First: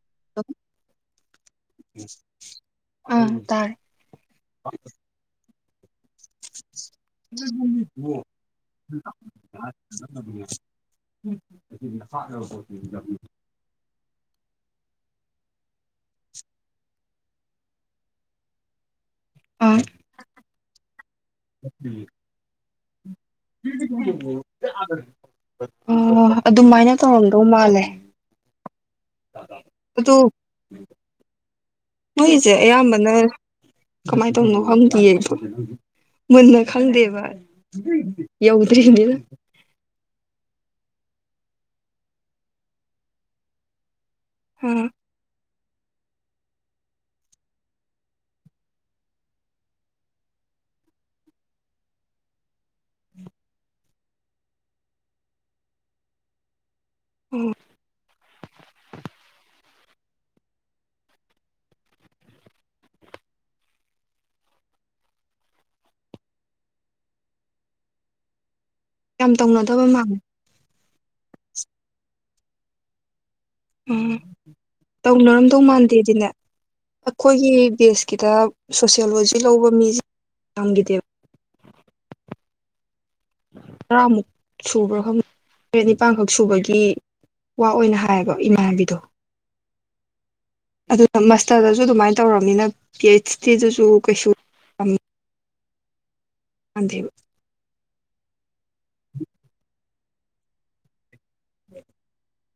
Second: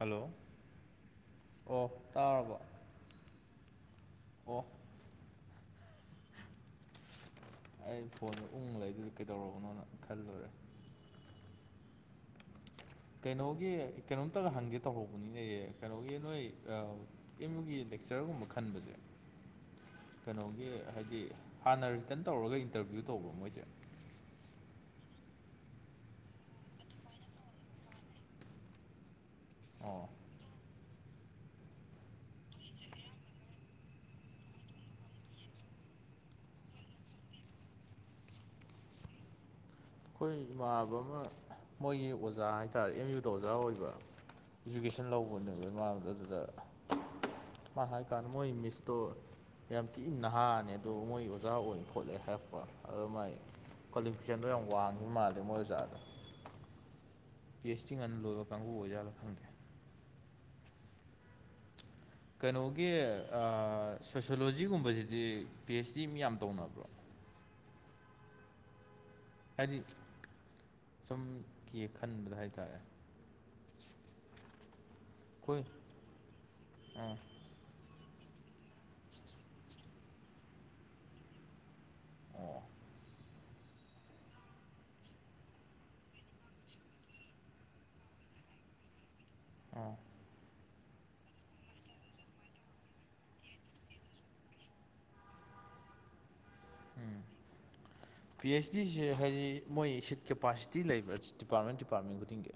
hello ꯑꯣ ꯇꯥꯔꯕꯣ ꯑꯥ ꯇꯥꯔꯦ ꯑꯣ ꯑꯩ ꯐꯣꯟꯗ ꯎꯪ ꯂꯩꯗꯨꯗ [inaudible] ꯀꯩꯗꯧꯔꯕꯅꯣꯅ ꯈꯜꯂꯨꯔꯦ [inaudible] ꯀꯩꯅꯣꯒꯤ ꯀꯩꯅꯣꯝꯇꯒ ꯍꯪꯒꯦ ꯇꯧꯔꯛꯄꯅꯤꯅꯦ ꯀꯩꯅꯣꯒꯤ ꯅꯣꯏ ꯑꯥ ꯑꯦꯝ ꯌꯨꯒꯤ ꯂꯦꯛꯆꯔꯒꯨꯝꯕ ꯈꯟꯕꯁꯦ ꯑꯥ ꯀꯩꯅꯣꯒꯤ ꯍꯥꯏꯗꯤ ꯍꯥꯟꯅ ꯔꯤꯇꯟ ꯇꯧꯔꯒ ꯏꯟꯇꯔꯚꯤꯌꯨ ꯇꯧꯕ꯭ꯔ ꯃꯣꯏꯁꯦ ꯎꯝ ꯀꯌꯥꯗ ꯑꯣ ꯑꯗꯨꯃꯥꯏꯅ ꯇꯧꯔꯝꯗꯧ ꯃꯥꯜꯂꯦ ꯑꯣ ꯑꯗꯨ ꯃꯣꯏꯁꯦ ꯑꯌꯥꯝꯕꯅ ꯀꯃꯥꯏ ꯇꯧꯏꯅꯣ ꯍꯪꯗꯤꯌꯦ ꯗꫭ ꯃꯨꯟꯅ ꯈꯪꯗꯦꯕ ꯌꯧꯗ꯭ꯔꯤꯃꯤꯅ ꯑꯩꯈꯣꯏ ꯏꯃꯥꯟꯅꯕ ꯑꯃ ꯃꯣꯏꯒꯤ ꯑꯣꯖꯥ ꯍꯥꯏꯇꯥꯔꯦ ꯑꯦꯝ ꯌꯨꯗ ꯑꯣꯖꯥ ꯑꯣꯏꯕ ꯑꯥ ꯏꯖꯨꯀꯦꯁꯟ ꯂꯧꯕꯅꯦꯕ ꯃꯥ ꯑꯗꯨꯗ ꯃꯥꯥ ꯍꯥꯏ ꯀꯥꯟ ꯃꯣꯏ ꯃꯤꯁꯇꯣ ꯌꯥꯝ ꯊꯤ ꯅꯍꯥꯅꯦ ꯑꯗꫭ ꯃꯣꯏ ꯑꯣꯖꯥ ꯑꯣꯏꯅ ꯈꯣꯠꯂꯦ ꯍꯥꯏꯔꯛꯄ ꯑꯗꫭ ꯃꯥꯏ ꯀ꯭ꯋꯥꯂꯤꯐꯤꯀꯦꯁꯟꯗꯣ ꯌꯥꯝ ꯋꯥꯡꯉꯤ ꯃꯥꯜꯂꯦ ꯃꯣꯏ ꯑꯣꯖꯥꯗꯣ ꯄꯤ ꯍꯩꯁ ꯗꯤ ꯉꯟꯅ ꯂꯣꯏꯕ ꯀꯥꯡꯕꯨ ꯑꯣꯏꯖꯥꯠꯂ ꯈꯪꯗꯦ ꯀꯩꯅꯣꯒꯤ ꯑꯥ ꯁꯣꯁꯤꯌꫭꯂꯣꯖꯤꯒꯨꯝꯕꯁꯤꯗꯤ ꯄꯤ ꯑꯩꯩꯆ ꯗꯤ ꯌꯥꯝ ꯇꯧꯅꯕ꯭ꯔꯣ [inaudible] ꯌꯥꯝ ꯍꯥꯏꯗꯤ ꯇꯧꯅꯗꯕ ꯃꯥꯜꯂꯦ ꯁꯨꯝ ꯀꯤ ꯈꯟꯕꯗ ꯍꯥꯏꯇꯥꯔꯦ ꯎꯝ ꯇꯧꯅꯔꯝꯗꯧ ꯑꯩꯈꯣꯏ ꯃꯥꯟꯗꯦꯗꯤꯅꯦ ꯑꯥ ꯑꯩꯈꯣꯏꯒꯤ ꯕꯦꯁ ꯀꯤꯇꯕ ꯁꯣꯁꯤꯌꯣꯂꯣꯖꯤ ꯂꯧꯕ ꯃꯤꯁꯦ ꯌꯥꯝꯒꯤꯗꯦꯕ ꯑꯣ ꯇꯔꯥꯃꯨꯛ ꯁꯨꯕ꯭ꯔ ꯇꯔꯦꯠ ꯅꯤꯄꯥꯜꯈꯛ ꯁꯨꯕꯒꯤ ꯋꯥ ꯑꯣꯏꯅ ꯍꯥꯏꯌꯦꯕ ꯏꯃꯥꯟꯅꯕꯤꯗꯣ ꯑ ꯑꯗꯨꯅ ꯃꯥꯁꯇꯔꯗꯁꯨ ꯑꯗꯨꯃꯥꯏꯅ ꯇꯧꯔꯕꯝꯅꯤꯅ ꯄꯤ ꯑꯩꯆ ꯗꯤꯗꯁꯨ ꯀꯩꯁꯨꯝ ꯅꯗꯦ ꯄꯤ ꯑꯩꯆ ꯗꯤꯁꯦ ꯍꯥꯏꯗꯤ ꯃꯣꯏ ꯁꯤꯠ ꯀꯦꯄꯥꯁꯤꯇꯤ ꯂꯩꯕ꯭ꯔꯥ ꯗꯤꯄꯥꯔꯠꯃꯦꯟ ꯗꯤꯄꯥꯔꯠꯃꯦꯟ ꯈꯨꯗꯤꯡꯒꯤ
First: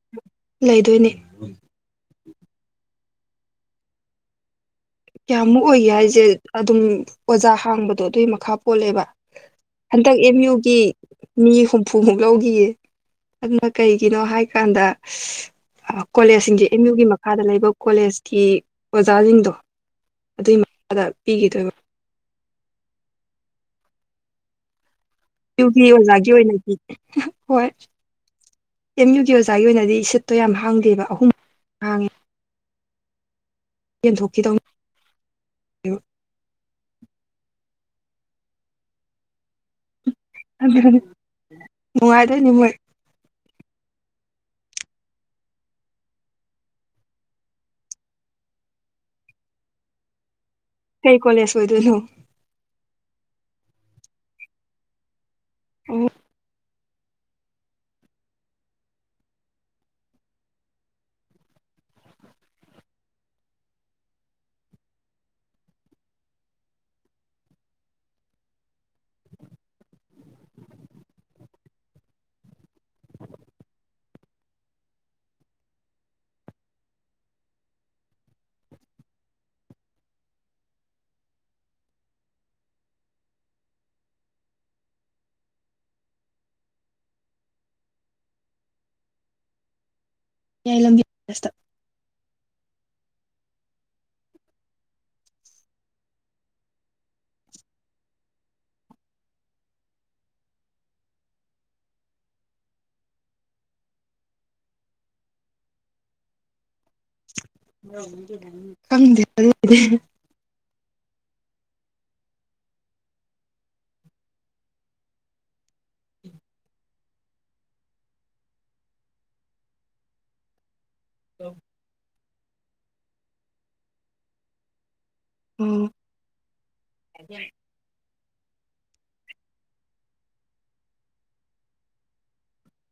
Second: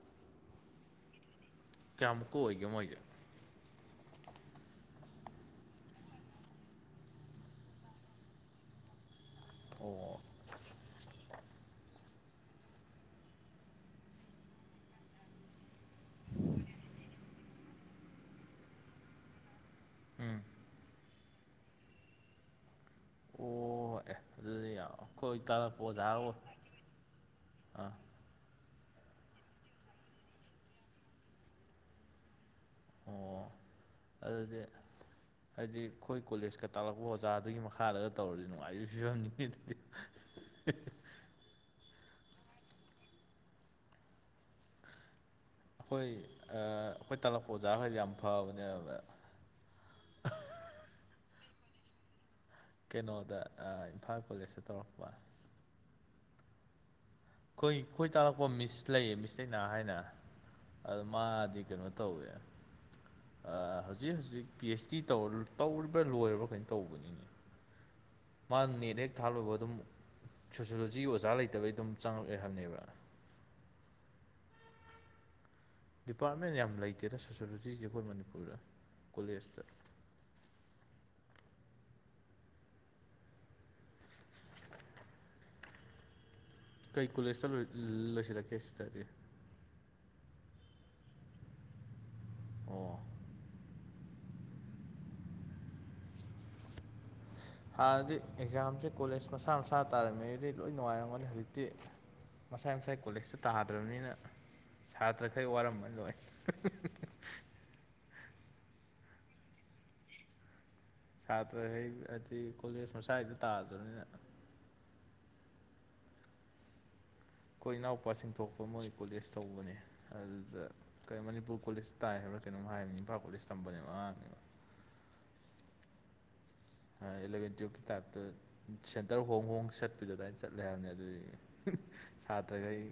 ꯂꯩꯗꯣꯏꯅꯦ ꯆꯝꯀꯨ ꯑꯣꯏꯒ ꯃꯣꯏꯖ ꯀꯌꯥꯃꯨꯛ ꯑꯣꯏꯒꯦ ꯍꯥꯏꯁꯦ ꯑꯗꯨꯝ ꯑꯣꯖꯥ ꯍꯥꯡꯕꯗꯣ ꯑꯗꯨꯏ ꯃꯈꯥ ꯄꯣꯜꯂꯦꯕ ꯍꯟꯗꯛ ꯑꯣ ꯑꯦꯝ ꯌꯨꯒꯤ ꯃꯤ ꯍꯨꯝꯐꯨꯃꯨꯛ ꯂꯧꯈꯤꯌꯦ ꯑꯗꯨꯅ ꯀꯩꯒꯤꯅꯣ ꯍꯥꯏꯀꯥꯟꯗ ꯀꯣꯂꯦꯖꯁꯤꯡꯁ ꯑꯦꯝ ꯌꯨꯒꯤ ꯃꯈꯥꯗ ꯂꯩꯕ ꯀꯣꯂꯦꯖꯀꯤ ꯑꯣꯖꯥꯁꯤꯡꯗꯣ ꯑꯗꯨꯏ ꯃꯈꯥꯗ ꯄꯤꯈꯤꯗꯕ ꯑꯣ ꯑꯦ ꯑꯗꯨꯗꯤ ꯌꯥꯝ ꯑꯩꯈꯣꯏ ꯌꯨꯚꯤ ꯇꯥꯛꯂꯛꯄ ꯑꯣꯖꯥꯒ ꯑꯣꯖꯥꯒꯤ ꯑꯣꯏ ꯑꯣꯏꯅꯗꯤ ꯍꯣꯏ ꯑꯥ ꯑꯦꯝ ꯌꯨꯒꯤ ꯑꯣꯖꯥꯒꯤ ꯑꯣꯏꯅꯗꯤ ꯁꯤꯠꯇꯣ ꯌꯥꯝ ꯍꯥꯡꯗꯦꯕ ꯑꯍꯨꯝ ꯍꯥꯡꯉꯦ ꯑꯣ ꯑꯗꯨꯗꯤ ꯌꯦꯟꯊꯣꯛꯈꯤꯗꯧꯅꯦꯕ ꯍꯥꯏꯗꯤ ꯑꯩꯈꯣꯏ ꯀꯣꯂꯦꯖ ꯀꯛꯇ ꯇꯥꯛꯂꯛꯄ ꯑꯣꯖꯥꯗꯨꯒꯤ ꯃꯈꯥꯗꯒ ꯇꯧꯔꯗꯤ ꯅꯨꯡꯉꯥꯏꯔꯤꯕꯕ ꯐꯤꯕꯝꯅꯤ ꯑꯗꯨ ꯅꯨꯡꯉꯥꯏꯖ ꯅꯨꯃꯤꯣꯏ ꯑꯩꯈꯣꯏ ꯑꯩꯈꯣꯏ ꯇꯥꯂꯛꯄ ꯑꯣꯖꯥꯈꯩꯗꯤ ꯌꯥꯝ ꯐꯕꯅꯦꯕ ꯀꯣꯂꯦꯁ ꯑꯣꯏꯣꯏꯗꯨꯅꯣ ꯀꯩꯅꯣꯗ ꯏꯝꯐꯥꯜ ꯀꯣꯂꯦꯖꯇ ꯇꯧꯔꯛꯄ ꯑꯣ ꯑꯩꯈꯣꯏ ꯈꯣꯏ ꯇꯥꯛꯂꯛꯄ ꯃꯤꯁ ꯂꯩꯌꯦ ꯃꯤꯁ ꯂꯩꯅꯥ ꯍꯥꯏꯅ ꯑ ꯃꯥꯗꯤ ꯀꯩꯅꯣ ꯇꯧꯋꯦ ꯍꯧꯖꯤꯛ ꯍꯧꯖꯤꯛ ꯄꯤ ꯑꯩꯆ ꯗꯤ ꯇꯧꯔꯤꯕ꯭ꯔꯥ ꯂꯣꯏꯔꯕ꯭ꯔꯥ ꯀꯩꯅꯣ ꯇꯧꯕꯅꯤꯅꯦ ꯃꯥꯅ ꯅꯦꯠ ꯍꯦꯛ ꯊꯥꯜꯂꯨꯕ ꯑꯗꯨꯝ ꯁꯣꯁꯤꯌꯣꯂꯣꯖꯤ ꯑꯣꯖꯥ ꯂꯩꯇꯕꯩ ꯑꯗꯨꯝ ꯆꯪꯉꯛꯑꯦ ꯍꯥꯏꯕꯅꯦꯕ ꯗꯤꯄꯥꯔꯠꯃꯦꯟ ꯌꯥꯝ ꯂꯩꯇꯦꯅ ꯁꯣꯁꯣꯂꯣꯖꯤꯁꯦ ꯑꯩꯈꯣꯏ ꯃꯅꯤꯄꯨꯔꯗ ꯀꯣꯂꯦꯖꯇ [inaudible] ꯀꯩ ꯀꯣꯂꯦꯖꯇ ꯂꯣꯏꯁꯤꯜꯂꯛꯀꯦ ꯁꯤꯗꯗꯤ ꯃꯌꯥꯏ ꯂꯝꯕꯤ ꯀꯂꯣꯜꯛꯠ ꯇꯥ ꯑꯣ ꯍꯥꯟꯅꯗꯤ ꯑꯦꯛꯖꯥꯝꯁꯦ ꯀꯣꯂꯦꯖ ꯃꯁꯥ ꯃꯁꯥ ꯇꯥꯔꯝꯃꯦꯗꯤ ꯂꯣꯏ ꯅꯨꯡꯉꯥꯏꯔꯝꯒꯅꯤ ꯍꯧꯖꯤꯛꯇꯤ ꯃꯁꯥꯏ ꯃꯁꯥꯏ ꯀꯣꯂꯦꯖꯇ ꯇꯥꯗ꯭ꯔꯕꯅꯤꯅ ꯁꯥꯇ꯭ꯔꯈꯩ ꯋꯥꯔꯃ ꯂꯣꯏ ꯗ ꯁꯥꯇ꯭ꯔ ꯍꯩ ꯍꯥꯏꯗꯤ ꯀꯣꯂꯦꯖ ꯃꯁꯋꯥꯏꯗ ꯇꯥꯗꯕꯅꯤꯅ ꯑꯩꯈꯣꯏ ꯏꯅꯥꯎꯄꯥꯁꯤꯡ ꯊꯣꯛꯄ ꯃꯣꯏ ꯀꯣꯂꯦꯖ ꯇꯧꯕꯅꯦ ꯑꯗꯨꯗ ꯀ ꯃꯅꯤꯄꯨꯔ ꯀꯣꯂꯦꯖ ꯇꯥꯏ ꯍꯥꯏꯕ꯭ꯔꯥ ꯀꯩꯅꯣꯝ ꯍꯥꯏꯕꯅꯤ ꯏꯝꯐꯥꯜ ꯀꯣꯂꯦꯖ ꯇꯝꯕꯅꯦꯕ ꯑꯉꯥꯡꯅꯦꯕ ꯎꯝ ꯏꯂꯦꯚꯦꯟꯇꯤꯨꯕ ꯀꯇꯥꯕꯇ ꯁꯦꯟꯇꯔ ꯍꯣꯡ ꯍꯣꯡ ꯆꯠꯄꯗꯨ ꯑꯗꯨꯏ ꯆꯠꯂꯦ ꯍꯥꯏꯕꯅꯤ ꯑꯗꯨꯗꯤ ꯁꯥꯇ꯭ꯔꯈꯩ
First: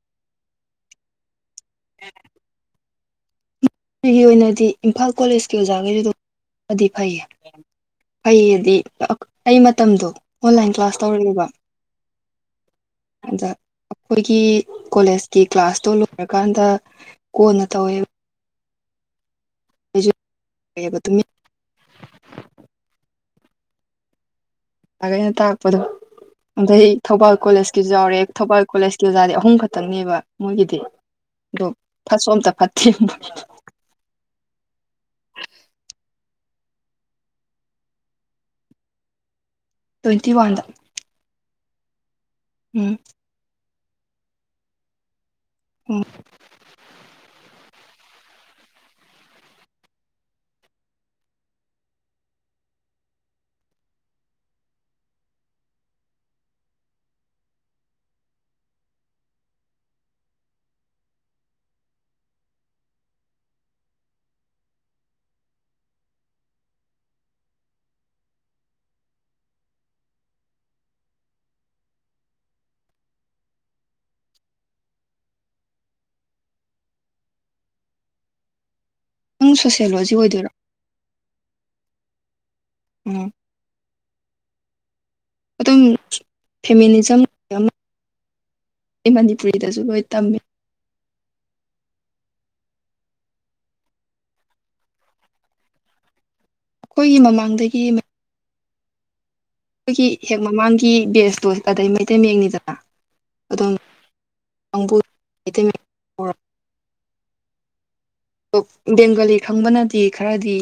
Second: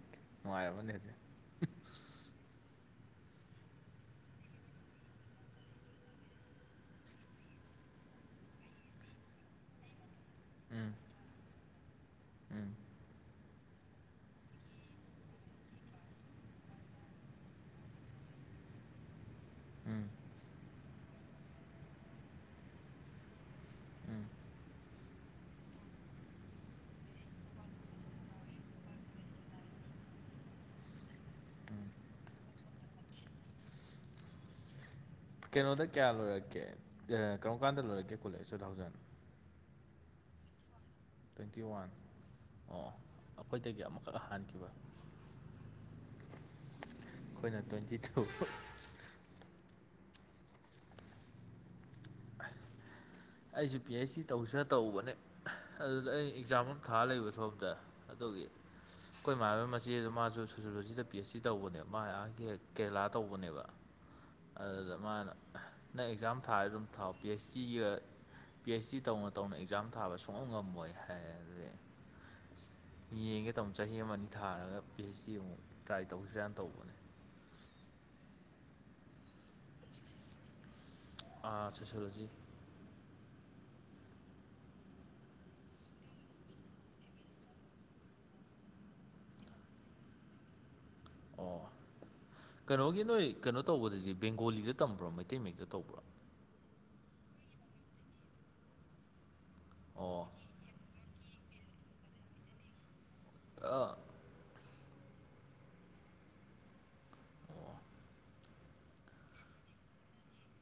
ꯅꯨꯡꯉꯥꯏ ꯍꯥꯏꯔꯕꯅꯦ ꯍꯧꯖꯤꯛ [inaudible] ꯎꯝ ꯑꯩꯒꯤ ꯑꯣꯏꯅꯗꯤ ꯏꯝꯐꯥꯜ ꯀꯣꯂꯦꯖꯀꯤ ꯑꯣꯖꯥꯈꯩꯗꯨꯗꯗꯤ ꯐꯩꯌꯦ ꯑꯩꯗꯤ ꯑꯩ ꯃꯇꯝꯗꯣ ꯑꯣꯟꯂꯥꯏꯟ ꯎꯝ ꯀ꯭ꯂꯥꯁ ꯇꯧꯔꯛꯑꯦꯕ ꯎꯝ ꯑꯗ ꯑꯩꯈꯣꯏꯒꯤ ꯀꯣꯂꯦꯖꯀꯤ ꯀ꯭ꯂꯥꯁꯇꯣ ꯂꯣꯏꯔꯀꯥꯟꯗ ꯀꯣꯟꯅ ꯇꯧꯋꯦꯕ ꯎꯝ ꯁꯨ ꯇ [unintelligible] ꯎꯝ ꯑ ꯑꯩꯅ ꯇꯥꯛꯄꯗꯣ ꯑꯗꯩ ꯊꯧꯕꯥꯜ ꯀꯣꯂꯦꯖꯀꯤꯁꯨ ꯌꯥꯎꯔꯦ ꯊꯧꯕꯥꯜ ꯀꯣꯂꯦꯖꯀꯤ ꯑꯣꯖꯥꯗꯤ ꯑꯍꯨꯝ ꯈꯛꯇꯪꯅꯦꯕ ꯃꯣꯏꯒꯤꯗꯤ ꯑꯗꯣ ꯎꯝ ꯐꯠꯁꯨꯣ ꯑꯝꯇ ꯐꯠꯇꯦ ꯀꯩꯅꯣꯗ ꯀꯌꯥ ꯂꯣꯏꯔꯛꯀꯦ ꯀꯔꯝ ꯀꯥꯟꯗ ꯂꯣꯏꯔꯛꯀꯦ ꯀꯣꯜꯂꯦ ꯇꯨ ꯊꯥꯎꯖꯟ ꯇ꯭ꯋꯦꯟꯇꯤ ꯋꯥꯟꯗ ꯇ꯭ꯋꯦꯟꯇꯤ ꯋꯥꯟ ꯑꯣ ꯎꯝ ꯑꯩꯈꯣꯏꯗꯒꯤ ꯑꯃꯨꯛꯈꯛ ꯍꯥꯟꯈꯤꯕ ꯎꯝ ꯇꯣꯏꯟꯠꯌꯇꯥꯑꯣ ꯑꯩꯁꯨꯦ ꯄꯤ ꯑꯩꯆ ꯗꯤ ꯇꯧꯁꯤꯅ ꯇꯧꯕꯅꯦ ꯑꯗꯨꯗ ꯑꯩ ꯑꯦꯛꯖꯥꯝ ꯑꯃ ꯊꯥꯔ ꯂꯩꯕ ꯁꯣꯝꯗ ꯑ [inaudible] [inaudible] ꯑꯩꯈꯣꯏ ꯏꯃꯥꯟꯣꯏ ꯃꯆꯦꯗ ꯃꯥꯁꯨ ꯁꯣꯁꯤꯌꯣꯂꯣꯖꯤꯗ ꯄꯤ ꯑꯩꯆ ꯗꯤ ꯇꯧꯕꯅꯦꯕ ꯃꯥ ꯀꯦꯔꯦꯂꯥ ꯇꯧꯕꯅꯦꯕ ꯑꯗꯨꯗ ꯃꯥꯅ ꯅꯪ ꯑꯦꯛꯖꯥꯝ ꯊꯥꯔ ꯑꯗꯨꯝ ꯊꯥꯎ P H ꯗꯤꯒ P H D ꯇꯧꯅ ꯇꯧꯅ ꯑꯦꯛꯖꯥꯝ ꯊꯥꯕ ꯁꯣꯛꯕ ꯉꯝꯃꯣꯏ ꯍꯥꯏ ꯑꯗꯨꯗꯤ ꯌꯦꯡꯒꯦ ꯇꯥꯃꯣ ꯆꯍꯤ ꯑꯃ ꯑꯅꯤ ꯊꯥꯔꯒ ꯄꯤ ꯑꯩꯩꯆ ꯗꯤ ꯑꯃꯨꯛ ꯇ꯭ꯔꯥꯏ ꯇꯧꯁꯤꯔꯅ ꯇꯧꯕꯅꯦ [unintelligible] [inaudible] ꯅꯪ ꯁꯣꯁꯤꯌꯣꯂꯣꯖꯤ ꯑꯣꯏꯗꯣꯏꯔꯣ ꯑꯥ ꯁꯂꯣꯂꯂꯣꯖꯤ ꯎꯝ ꯑꯗꯨꯝ ꯐꯦꯃꯤꯅꯤꯖꯝ ꯑꯩ ꯃꯅꯤꯄꯨꯔꯤꯗꯁꯨ ꯂꯣꯏ ꯇꯝꯃꯤ ꯑꯣ ꯀꯩꯅꯣꯒꯤ ꯅꯣꯏ ꯀꯩꯅꯣ ꯇꯧꯕꯗꯗꯤ ꯕꯦꯡꯒꯣꯂꯤꯗ ꯇꯝꯕ꯭ꯔꯣ ꯃꯩꯇꯩ ꯃꯛꯇ ꯇꯧꯕ꯭ꯔꯥ ꯑꯩꯈꯣꯏꯒꯤ ꯃꯃꯥꯡꯗꯒꯤ ꯑꯩꯈꯣꯏꯒꯤ ꯑꯣ ꯍꯦꯛ ꯃꯃꯥꯡꯒꯤ ꯕꯦꯁꯇꯣ ꯑꯗꯩ ꯃꯩꯇꯩ ꯃꯌꯦꯛꯅꯤꯗꯅ ꯑꯗꯨꯗꯝ ꯑꯥ ꯑꯪꯕꯨꯇ [unintelligible] ꯑꯣ ꯕꯦꯡꯒꯂꯤ ꯈꯪꯕꯅꯗꯤ ꯈꯔꯗꯤ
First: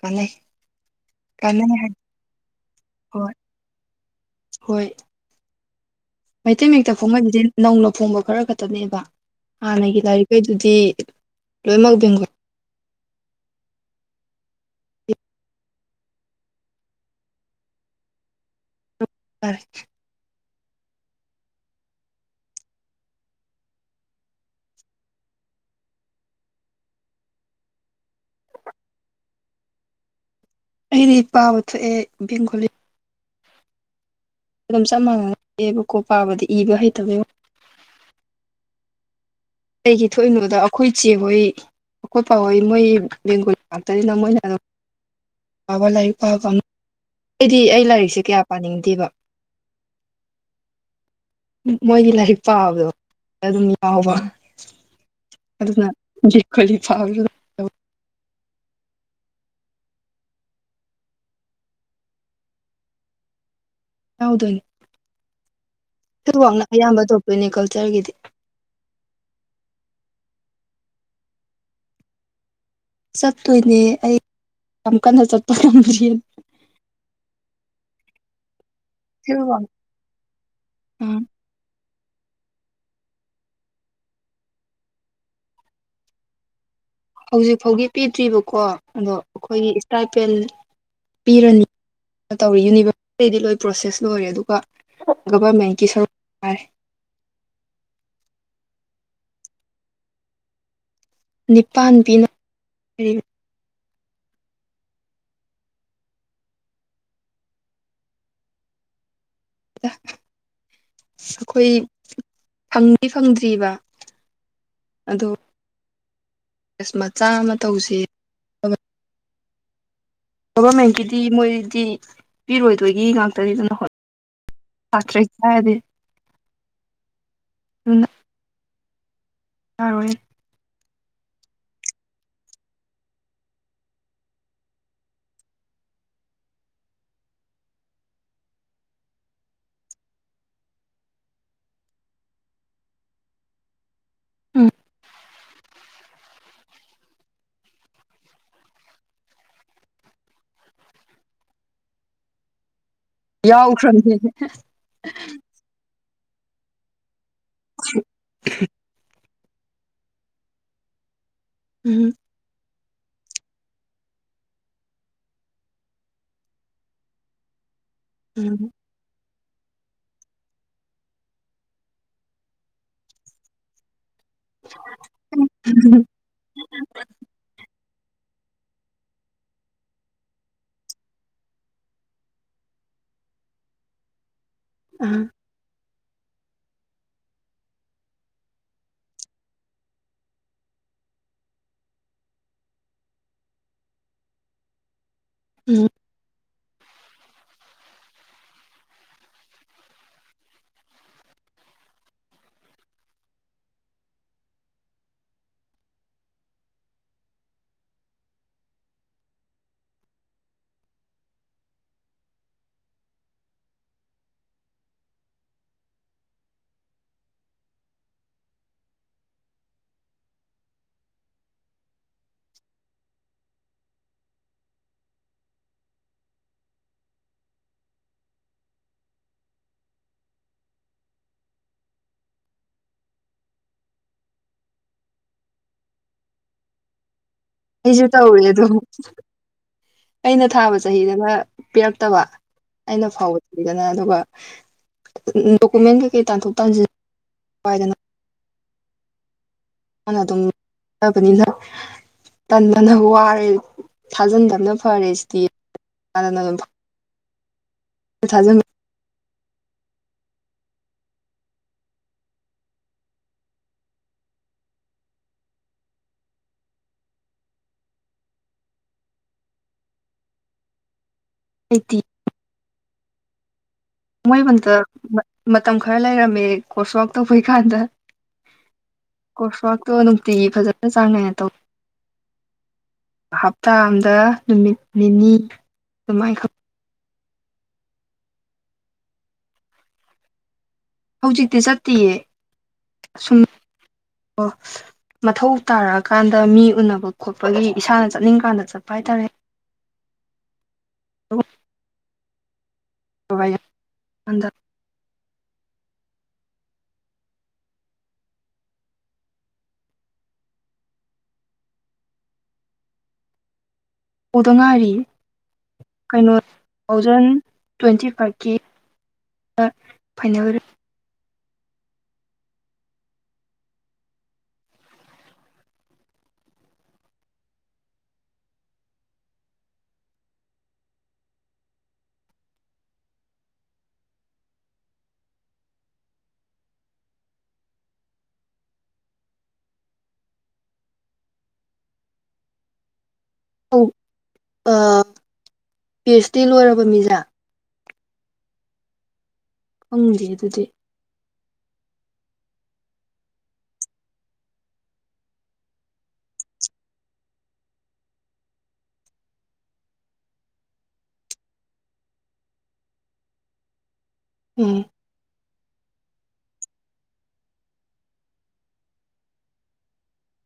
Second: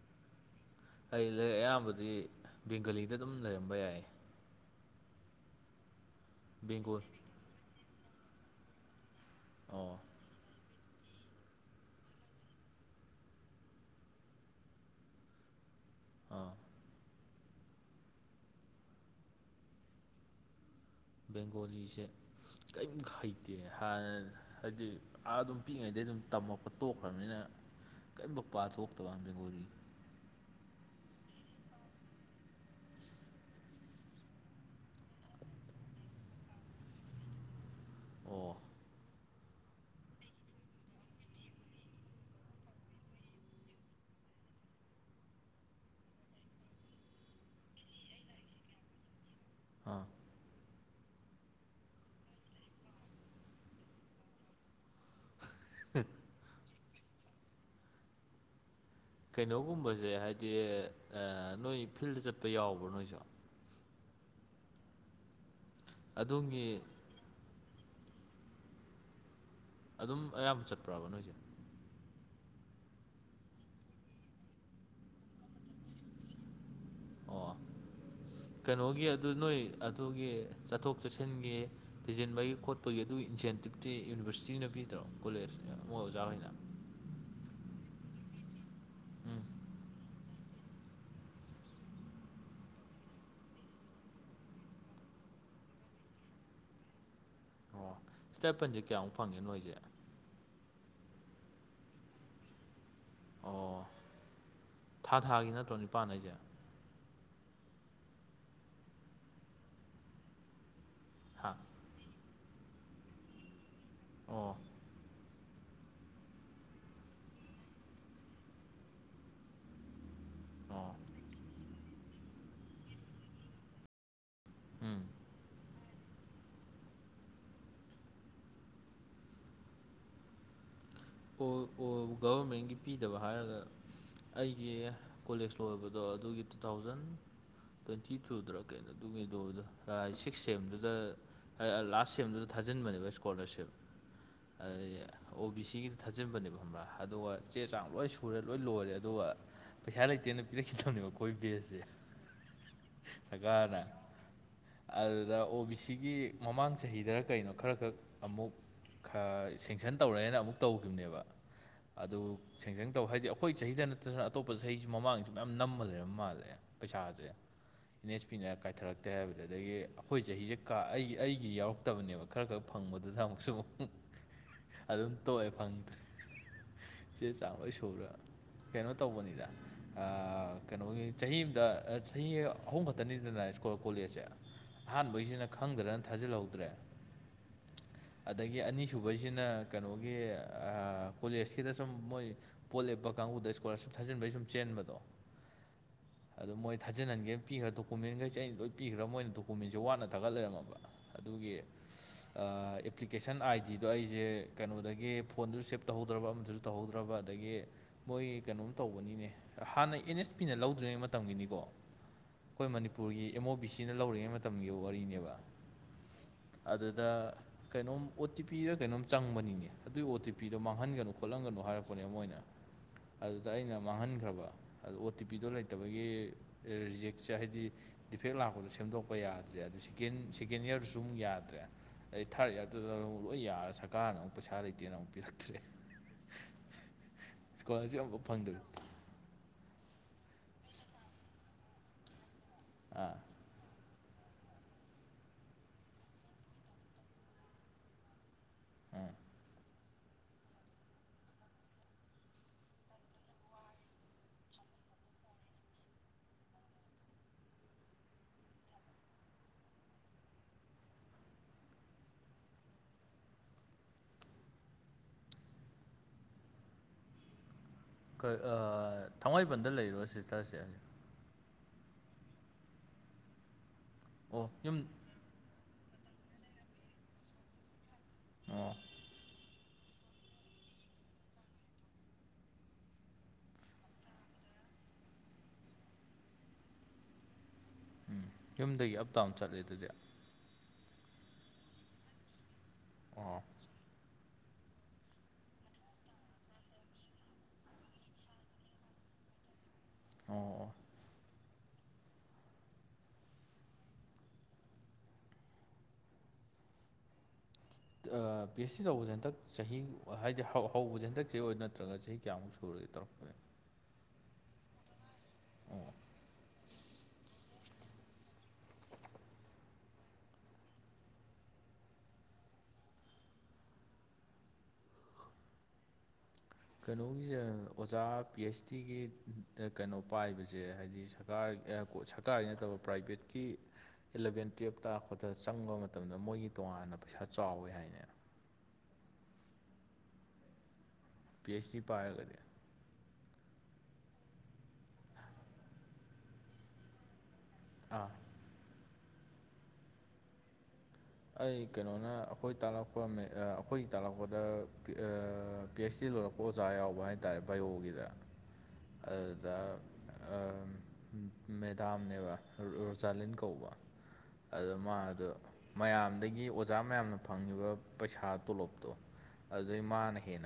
ꯀꯥꯟꯅꯩ ꯑꯩ ꯂꯩ ꯀꯥꯟꯅꯩ ꯍꯥꯏ ꯑꯌꯥꯝꯕꯗꯤ ꯕꯦꯡꯒꯂꯤꯗ ꯑꯗꯨꯝ ꯍꯣꯏ ꯂꯩꯔꯝꯕ ꯌꯥꯏ ꯍꯣꯏ ꯃꯩꯇꯩ ꯃꯛꯇ ꯕꯦꯡꯒꯣꯜ ꯐꯣꯡꯉꯗꯨꯗꯤ ꯅꯧꯅ ꯍꯣꯡꯕ ꯈꯔ ꯈꯛꯇꯅꯦꯕ ꯑꯣ ꯍꯥꯟꯅꯒꯤ ꯂꯥꯏꯔꯤꯛꯈꯩꯗꯨꯗꯤ ꯂꯣꯏꯅꯃꯛ ꯕꯦꯡꯒꯣ [unintelligible] ꯑꯥ ꯔ ꯕꯦꯡꯒꯣꯂꯤꯁꯦ ꯀꯔꯤꯝ ꯍꯩꯇꯦ ꯍꯥꯟꯅ ꯍꯥꯏꯗꯤ ꯑꯥ ꯑꯗꯨꯝ ꯄꯤꯛꯏꯉꯩꯗ ꯑꯩ ꯑꯗꯨꯝ ꯇꯝꯃꯛꯄ ꯇꯣꯛꯈ꯭ꯔꯕꯅꯤꯅ ꯀꯔꯤꯝꯐ ꯄꯥ ꯊꯣꯛꯣꯛꯇꯕ ꯕꯦꯡꯒꯣꯒꯤ ꯑꯩꯗꯤ ꯄꯥꯕ ꯊꯣꯛꯑꯦ ꯕꯦꯡꯒꯣꯂꯤ ꯑꯗꯨꯝ ꯆꯞ ꯃꯥꯟꯅꯦꯕꯀꯣ ꯄꯥꯕꯗꯤ ꯏꯕ ꯍꯩꯇꯕꯩ ꯑꯣ ꯀꯒꯤ ꯊꯣꯛꯏꯅꯣꯗ ꯑꯩꯈꯣꯏ ꯏ ꯆꯦ ꯍꯣꯏ ꯑꯩꯈꯣꯏ ꯄꯥꯎꯍꯩ ꯃꯣꯏ ꯕꯦꯡꯒꯣꯜ ꯉꯥꯛꯇꯅꯤꯅ ꯃꯣꯏꯅ ꯑꯗꯨꯝ ꯑꯕ ꯂꯥꯏꯔꯤꯛ ꯄꯥꯕ ꯑꯩꯗꯤ ꯑꯩ ꯂꯥꯏꯔꯤꯛꯁꯦ ꯀꯌꯥ ꯄꯥꯅꯤꯡꯗꯦꯕ ꯑꯥ ꯃꯣꯏꯒꯤ ꯂꯥꯏꯔꯤꯛ ꯄꯥꯕꯗꯣ ꯑꯗꯨꯝ ꯌꯥꯎꯕ ꯑꯗꯨꯅ ꯖꯤ ꯈꯂꯤ ꯐꯥꯎ ꯀꯩꯅꯣꯒꯨꯝꯕꯁꯦ ꯍꯥꯏꯕꯗꯤ ꯅꯣꯏ ꯐꯤꯜꯗ ꯆꯠꯄ ꯌꯥꯎꯕ꯭ꯔꯥ ꯅꯣꯏꯁꯨ ꯌꯥꯎꯗꯣꯏꯅꯤꯋꯥꯛꯅ ꯑꯗꯣꯝꯒꯤ ꯑꯌꯥꯝꯕ ꯊꯣꯛꯇꯣꯏꯅꯤ ꯀꯜꯆꯔꯒꯤꯗꯤ ꯑꯗꯨꯝ ꯑꯌꯥꯝꯕ ꯆꯠꯄ꯭ꯔꯕ ꯅꯣꯏꯁꯦ ꯆꯠꯇꯣꯏꯅꯦ ꯑꯩ ꯌꯥꯝ ꯀꯟꯅ ꯆꯠꯄ ꯉꯝꯗ꯭ꯔꯤ ꯑꯣ ꯀꯩꯅꯣꯒꯤ ꯑꯗꯨ ꯅꯣꯏ ꯐꯤꯜꯋꯥꯡ ꯑꯗꯨꯒꯤ ꯆꯠꯊꯣꯛ ꯆꯠꯁꯤꯟꯒꯤ ꯊꯤꯖꯤꯟꯕꯒꯤ ꯈꯣꯠꯄꯒꯤ ꯑꯗꯨꯒꯤ ꯏꯟꯁꯦꯟꯇꯤꯞꯇꯤ ꯌꯨꯅꯤꯚꯔꯁꯤꯇꯤꯅ ꯄꯤꯗ꯭ꯔꯣ ꯀꯣꯂꯦꯖ ꯃꯣꯏ ꯑꯣꯖꯥꯈꯣꯏꯅ ꯍꯧꯖꯤꯛ ꯐꯥꯎꯒꯤ ꯄꯤꯗ꯭ꯔꯤꯕꯀꯣ ꯑꯗꯣ ꯎꯝ ꯑꯩꯈꯣꯏꯒꯤ ꯏꯁꯇꯥꯏꯄꯦꯜ ꯄꯤꯔꯅꯤ ꯇꯧꯔꯤ ꯌꯨꯅꯤꯚꯔꯁꯤꯇꯤꯗꯤ ꯂꯣꯏ ꯄ꯭ꯔꯣꯁꯦꯁ ꯂꯣꯏꯔꯦ ꯑꯗꯨꯒ ꯒꯚꯔꯃꯦꯟꯀꯤ ꯁꯔꯨꯛ ꯌꯥꯔ [unintelligible] [inaudible] ꯑꯣ ꯏꯁꯇꯦꯄꯟꯁꯦ ꯀꯌꯥꯃꯨꯛ ꯐꯪꯒꯦ ꯅꯣꯏꯁꯦ ꯅꯤꯄꯥꯥꯟꯕꯤꯅ ꯑꯣ ꯊꯥ ꯊꯥꯒꯤ ꯅꯠꯇ꯭ꯔꯣ ꯅꯤꯄꯥꯜ ꯑꯩꯁꯦ ꯍꯥ ꯑꯩꯈꯣꯏ ꯐꯪꯅꯤ ꯐꯪꯗ꯭ꯔꯤꯕ ꯑꯣ ꯑ ꯃꯆꯥ ꯑꯃ ꯇꯧꯁꯤ ꯑꯣ ꯒꯣꯚꯔꯃꯦꯟꯀꯤꯗꯤ ꯃꯣꯏꯗꯤ ꯄꯤꯔꯣꯏꯗꯣꯏꯒꯤ ꯉꯥꯛꯇꯅꯤꯗꯅ ꯎꯝ ꯍꯣꯏ ꯁꯗꯤ ꯑꯗꯨꯅ ꯇꯔꯣꯏ ꯒꯚꯔꯃꯦꯟꯒꯤ ꯄꯤꯗꯕ ꯍꯥꯏꯔꯒ ꯑꯩꯒꯤ ꯀꯣꯂꯦꯖ ꯂꯣꯏꯕꯗꯣ ꯑꯗꯨꯒꯤ ꯇꯨ ꯊꯥꯎꯖꯟ ꯇ꯭ꯋꯦꯟꯇꯤ ꯇꯨꯗꯨꯔꯥ ꯀꯩꯅꯣ ꯇꯉꯒꯤꯗꯣꯗ ꯁꯤꯛꯁ ꯁꯦꯝꯗꯨꯗ ꯂꯥꯁ ꯁꯦꯝꯗꯨꯗ ꯊꯥꯖꯤꯟꯕꯅꯦꯕ ꯏꯁꯀꯣꯂꯥꯔꯁꯤꯞ ꯑꯣ ꯕꯤ ꯁꯤꯒꯤ ꯊꯥꯖꯤꯟꯕꯅꯦꯕ ꯐꯕ꯭ꯔꯥ ꯑꯗꯨꯒ ꯆꯦ ꯆꯥꯡ ꯂꯣꯏ ꯁꯨꯔꯦ ꯂꯣꯏ ꯂꯣꯏꯔꯦ ꯑꯗꯨꯒ ꯄꯩꯁꯥ ꯂꯩꯇꯦꯅ ꯄꯤꯔꯛꯈꯤꯗꯕꯅꯦꯕ ꯑꯩꯈꯣꯏ ꯕꯦꯁꯁꯦ [unintelligible] [inaudible] ꯁꯔꯀꯥꯔꯅ ꯌꯥꯎꯈ꯭ꯔꯕꯅꯦ ꯑꯗꯨꯗ ꯑꯣ ꯕꯤ ꯁꯤꯒꯤ ꯃꯃꯥꯡ ꯆꯍꯤꯗꯔ ꯀꯩꯅꯣ ꯈꯔ ꯈꯛ ꯑꯃꯨꯛ ꯈ ꯁꯦꯡꯁꯟ ꯇꯧꯔꯦꯅ ꯑꯃꯨꯛ ꯇꯧꯈꯤꯕꯅꯦꯕ ꯎꯝ ꯑꯗꯨ ꯁꯦꯡꯖꯪ ꯇꯧ ꯍꯥꯏꯗꯤ ꯑꯩꯈꯣꯏ ꯆꯍꯤꯗ ꯅꯠꯇꯗꯅ ꯑꯇꯣꯞꯄ ꯆꯍꯤꯁꯨ ꯃꯃꯥꯡꯁꯨ ꯃꯌꯥꯝ ꯅꯝꯕ ꯂꯩꯔꯝ ꯃꯥꯜꯂꯦ ꯄꯩꯁꯥꯁꯦ [unintelligible] [inaudible] ꯑꯦꯟ ꯑꯦꯆ ꯄꯤꯅ ꯎꯝ ꯀꯥꯏꯊꯔꯛꯇꯦ ꯍꯥꯏꯕꯗ ꯑꯗꯨꯗꯒꯤ ꯑꯩꯈꯣꯏ ꯆꯍꯤꯁꯦ ꯀꯥ ꯑꯩꯒꯤ ꯑꯩꯒꯤ ꯌꯥꯎꯔꯛꯇꯕꯅꯦꯕ ꯈꯔ ꯈꯔ ꯐꯪꯕꯗꯨꯗ ꯑꯃꯨꯛꯁꯨ ꯑꯃꯨ ꯑꯗꯨꯝ ꯇꯣꯛꯑꯦ ꯐꯪꯗ꯭ꯔꯦ ꯆꯦ ꯆꯥꯃꯩ ꯁꯨꯔ [unintelligible] [inaudible] ꯀꯩꯅꯣ ꯇꯧꯕꯅꯤꯗ ꯀꯩꯅꯣꯒꯤ ꯆꯍꯤ ꯑꯃꯗ ꯆꯍꯤ ꯑꯍꯨꯝ ꯈꯛꯇꯅꯤꯗꯅ ꯁꯀꯨꯜ ꯀꯣꯂꯦꯖꯦ ꯑ ꯑꯍꯥꯟꯕꯩꯁꯤꯅ ꯈꯪꯗꯅ ꯊꯖꯟꯍꯧꯗꯔꯦ ꯑꯗꯒꯤ ꯑꯅꯤ ꯁꯨꯕꯩꯁꯤꯅꯥ ꯀꯩꯅꫭꯒ [unintelligible] [inaudible] ꯀꯣꯂꯦꯖꯀꯤꯗ ꯁꯨꯝ ꯃꯣꯏ ꯕꫭꯠ ꯂꯦꯞꯄ ꯀꯥꯡꯕꯨꯗ ꯏꯁꯀꯣꯂꯥꯔꯁꯤꯞ ꯊꯥꯖꯤꯟꯕꯩ ꯁꯨꯝ ꯆꯦꯟꯕꯗꯣ ꯎꯝ ꯑꯗꯣ ꯃꯣꯏ ꯊꯥꯖꯤꯍꯟꯒꯦꯅ ꯄꯤꯈ꯭ꯔꯥ ꯗꯣꯀꯨꯃꯦꯟꯈꯩꯁꯦ ꯑꯩꯅ ꯂꯣꯏ ꯄꯤꯈ꯭ꯔ ꯃꯣꯏꯅ ꯗꯣꯀꯨꯃꯦꯟꯁꯦ ꯋꯥꯠꯅ ꯊꯥꯒꯠ ꯂꯩꯔꯝꯃꯕ ꯑꯗꯨ ꯑꯗꯨꯒꯤ ꯑꯦꯄ꯭ꯂꯤꯀꯦꯁꯟ ꯑꯥꯏ ꯗꯤꯗꯣ ꯑꯩꯁꯦ ꯀꯩꯅꯣꯗꯒꯤ ꯐꯣꯟꯗꯨꯁꯨ ꯁ‌ꯦꯞ ꯇꯧꯍꯧꯗ꯭ꯔꯕ ꯑꯃꯗꯨꯁꯨ ꯇꯧꯍꯧꯗ꯭ꯔꯕ ꯑꯗꯒꯤ ꯃꯣꯏ ꯀꯩꯅꯣꯝ ꯇꯧꯕꯅꯤꯅꯦ ꯍꯥꯟꯅ ꯑꯦꯟ ꯑꯦꯁ ꯄꯤꯅ ꯂꯧꯗ꯭ꯔꯤꯉꯩ ꯃꯇꯝꯒꯤꯅꯤꯀꯣ ꯑꯩꯈꯣꯏ ꯃꯅꯤꯄꯨꯔꯒꯤ ꯑꯦꯝ ꯑꯣ ꯕꯤ ꯁꯤꯅ ꯂꯧꯔꯤꯉꯩ ꯃꯇꯝꯒꯤ ꯋꯥꯔꯤꯅꯦꯕ ꯑꯗꯨꯗ ꯀꯩꯅꯣꯝ ꯑꯣ ꯇꯤ ꯄꯤꯔꯥ ꯀꯩꯅꯣꯝ ꯆꯪꯕꯅꯤ ꯅꯤꯅ‌ꯦ ꯑꯗꯨꯏ ꯑꯣ ꯇꯤ ꯄꯤꯗꯣ ꯃꯥꯡꯍꯟꯒꯅꯨ ꯈꯣꯠꯍꯟꯒꯅꯨ ꯍꯥꯏꯔꯛꯄꯅꯦ ꯃꯣꯏꯅꯥ ꯑꯗꯨꯗ ꯑꯩꯅ ꯃꯥꯡꯍꯟꯈ꯭ꯔꯕ ꯑꯗꯨ ꯑꯣ ꯇꯤ ꯄꯤꯗꯣ ꯂꯩꯇꯕꯒꯤ ꯔꯤꯖꯦꯛ ꯆꯥꯏ ꯍꯥꯏꯗꯤ ꯗꯤꯐꯦꯛ ꯂꯥꯛꯄꯗꯨ ꯁꯦꯝꯗꯣꯛꯄ ꯌꯥꯗ꯭ꯔꯦ ꯑꯗꯨ ꯁꯦꯀꯦꯟ ꯁꯦꯀꯦꯟ ꯏꯌꯥꯔꯗꯨꯁꯨ ꯑꯃꯨꯛ ꯌꯥꯗ꯭ꯔꯦ ꯑꯗꯩ ꯊꯥꯔꯠ ꯏꯌꯥꯔꯗꯨꯗ ꯑꯃꯨꯛ ꯂꫭꯏ ꯌꯔꯥ ꯁꯔꯀꯥꯔꯅ ꯑꯃꯨꯛ ꯄꯩꯁꯥ ꯂꯩꯇꯦꯅ ꯑꯃꯨꯛ ꯄꯤꯔꯛꯇ꯭ꯔꯦ ꯏꯁꯀꯣꯂꯥꯔꯁꯤꯞ ꯑꯩꯁꯨ ꯑꯃꯐꯥꯎ ꯇꯧꯔꯦ ꯐꯪꯗꯕꯤ ꯑꯗꯣ ꯑꯩꯅ ꯊꯥꯕ ꯆꯍꯤꯗꯅ ꯄꯤꯔꯛꯇꯕ ꯑꯩꯅ ꯑꯥ ꯐꯥꯎꯗꯅ ꯑꯗꯨꯝ ꯑꯗꯨꯒ ꯗꯣꯀꯨꯃꯦꯟ ꯀꯩꯀꯩ ꯇꯥꯟꯊꯣꯛ ꯇꯥꯟꯁꯤꯟ ꯋꯥꯏꯗꯅ ꯎꯝ [unintelligible] ꯇꯟꯗꯅ ꯋꯥꯔꯦ ꯊꯥꯖꯤꯟꯕꯅ ꯐꯔꯦ ꯁꯤꯗꯤꯗꯅ ꯑꯗꯨꯝ ꯊꯥꯖꯝ [unintelligible] ꯀꯩ ꯑꯥ ꯊꯥꯡꯃꯩꯕꯟꯗ ꯂꯩꯔꯣ ꯁꯤꯁꯇꯔꯁꯦ ꯂꯩꯇ‌ꯦ ꯃꯣꯏ ꯑꯣ ꯃꯇꯥ ꯌꯨꯝ ꯃꯇꯝ ꯈꯔ ꯂꯩꯔꯝꯃꯦ ꯀꯣꯔꯁ ꯋꯥꯔꯛ ꯇꯧꯕꯩ ꯀꯥꯟꯗ ꯑꯣ ꯀꫭꯔꯁ ꯋꯥꯛꯇꯣ ꯅꯨꯡꯇꯤꯒꯤ ꯐꯖꯅ ꯆꯥꯡꯅꯥꯏꯅ ꯇꯧ ꯍꯞꯇꯥ ꯑꯝꯗ ꯅꯨꯃꯤꯠ ꯅꯤꯅꯤ ꯑꯗꯨꯃꯥꯏ ꯈꯛ ꯎꯝ ꯌꯨꯝꯗꯒꯤ ꯑꯞ ꯇꯗꯥꯎꯟ ꯆꯠꯂꯦ ꯑꯗꯨꯗꯤ ꯍꯧꯖꯤꯛꯇꯤ ꯆꯠꯇꯤꯌꯦ ꯁꯨꯝ ꯑꯣ ꯃꯊꯧ ꯇꯥꯔꯛꯑꯀꯥꯟꯗ ꯃꯤ ꯎꯅꯕ ꯈꯣꯠꯄꯒꯤ ꯏꯁꯥꯅ ꯆꯠꯅꯤꯡꯀꯥꯟꯗ ꯆꯠꯄ ꯍꯥꯏꯇꯥꯔꯦ ꯑꯣ ꯑꫭ ꯑꯗ [unintelligible] ꯑꯥ ꯄꯤ ꯑꯩꯆ ꯁꯤ ꯇꯧꯕꯁꯦ ꯍꯟꯗꯛ ꯆꯍꯤ ꯍꯥꯏꯗꯤ ꯍꯧꯕꯁꯦ ꯍꯟꯗꯛ ꯆꯍꯤ ꯑꯣꯏꯔ ꯅꯠꯇ꯭ꯔꯒ ꯆꯍꯤ ꯀꯌꯥꯃꯨꯛ ꯁꯨꯔ‌ꯦ ꯇ [unintelligible] ꯍꯧꯗ ꯉꯥꯏꯔꯤꯌ‌ꯦ ꯀꯩꯅꯣ ꯇꯨ ꯊꯥꯎꯖꯟ ꯇ꯭ꯋꯦꯟꯇꯤ ꯐꯥꯏꯚꯀꯤ ꯐꯥꯏꯅꯦꯜ ꯀꯩꯅꯣꯒꯤꯁꯦ ꯑꯣꯖꯥ ꯄꯤ ꯑꯩꯆ ꯗꯤꯒꯤ ꯀꯩꯅꯣ ꯄꯥꯏꯕꯁꯦ ꯍꯥꯏꯗꯤ ꯁꯔꯀꯥꯔ ꯁꯔꯀꯥꯔꯤ ꯅꯠꯇꯕ ꯄ꯭ꯔꯥꯏꯚꯦꯠꯀꯤ ꯑꯦꯂꯚꯦꯟ ꯇꯨꯌꯦꯜꯞ ꯀꯔꯛꯄꯗ ꯆꯪꯕ ꯃꯇꯝꯗ ꯃꯣꯏꯒꯤ ꯇꯣꯉꯥꯟꯅ ꯄꯩꯁꯥ ꯆꯥꯎꯋꯦ ꯍꯥꯏꯅꯦ [inaudible] ꯄꯤ ꯑꯩꯆ ꯗꯤ ꯄꯥꯏꯔꯒꯗꯤ ꯑꯧ ꯑꯥ ꯄꯤ ꯑꯩꯆ ꯗꯤ ꯂꯣꯏꯔꯕ ꯃꯤꯖꯥ ꯑꯥ ꯈꯪꯗꯦ ꯑꯗꯨꯗꯤ ꯑꯩ ꯀꯩꯅꯣꯅ ꯑꯩꯈꯣꯏ ꯇꯥꯛꯂꯛꯄ ꯑꯩꯈꯣꯏꯒꯤ ꯇꯥꯛꯂꯛꯄꯗ ꯄꯤ ꯑꯩꯆ ꯗꯤ ꯂꯣꯏꯔꯛꯄ ꯑꯣꯖꯥ ꯌꯥꯎꯕ ꯍꯥꯏꯇꯥꯔꯦ ꯕꯥꯌꯣꯒꯤꯗ ꯑꯗꯨꯗ ꯑꯥ ꯃꯦꯗꯥꯝꯅꯦꯕ ꯔꯣꯖꯥꯂꯤꯟ ꯀꯧꯕ ꯑꯗꯨ ꯎꯝ ꯃꯥ ꯑꯗꫭ ꯃꯌꯥꯝꯗꯒꯤ ꯑꯣꯖꯥ ꯃꯌꯥꯝꯅ ꯐꯪꯉꯤꯕ ꯄꯩꯁꯥ ꯇꯣꯂꯣꯞꯇꯣ ꯑꯗꯨꯗꯩ ꯃꯥꯅ ꯍꯦꯟꯅ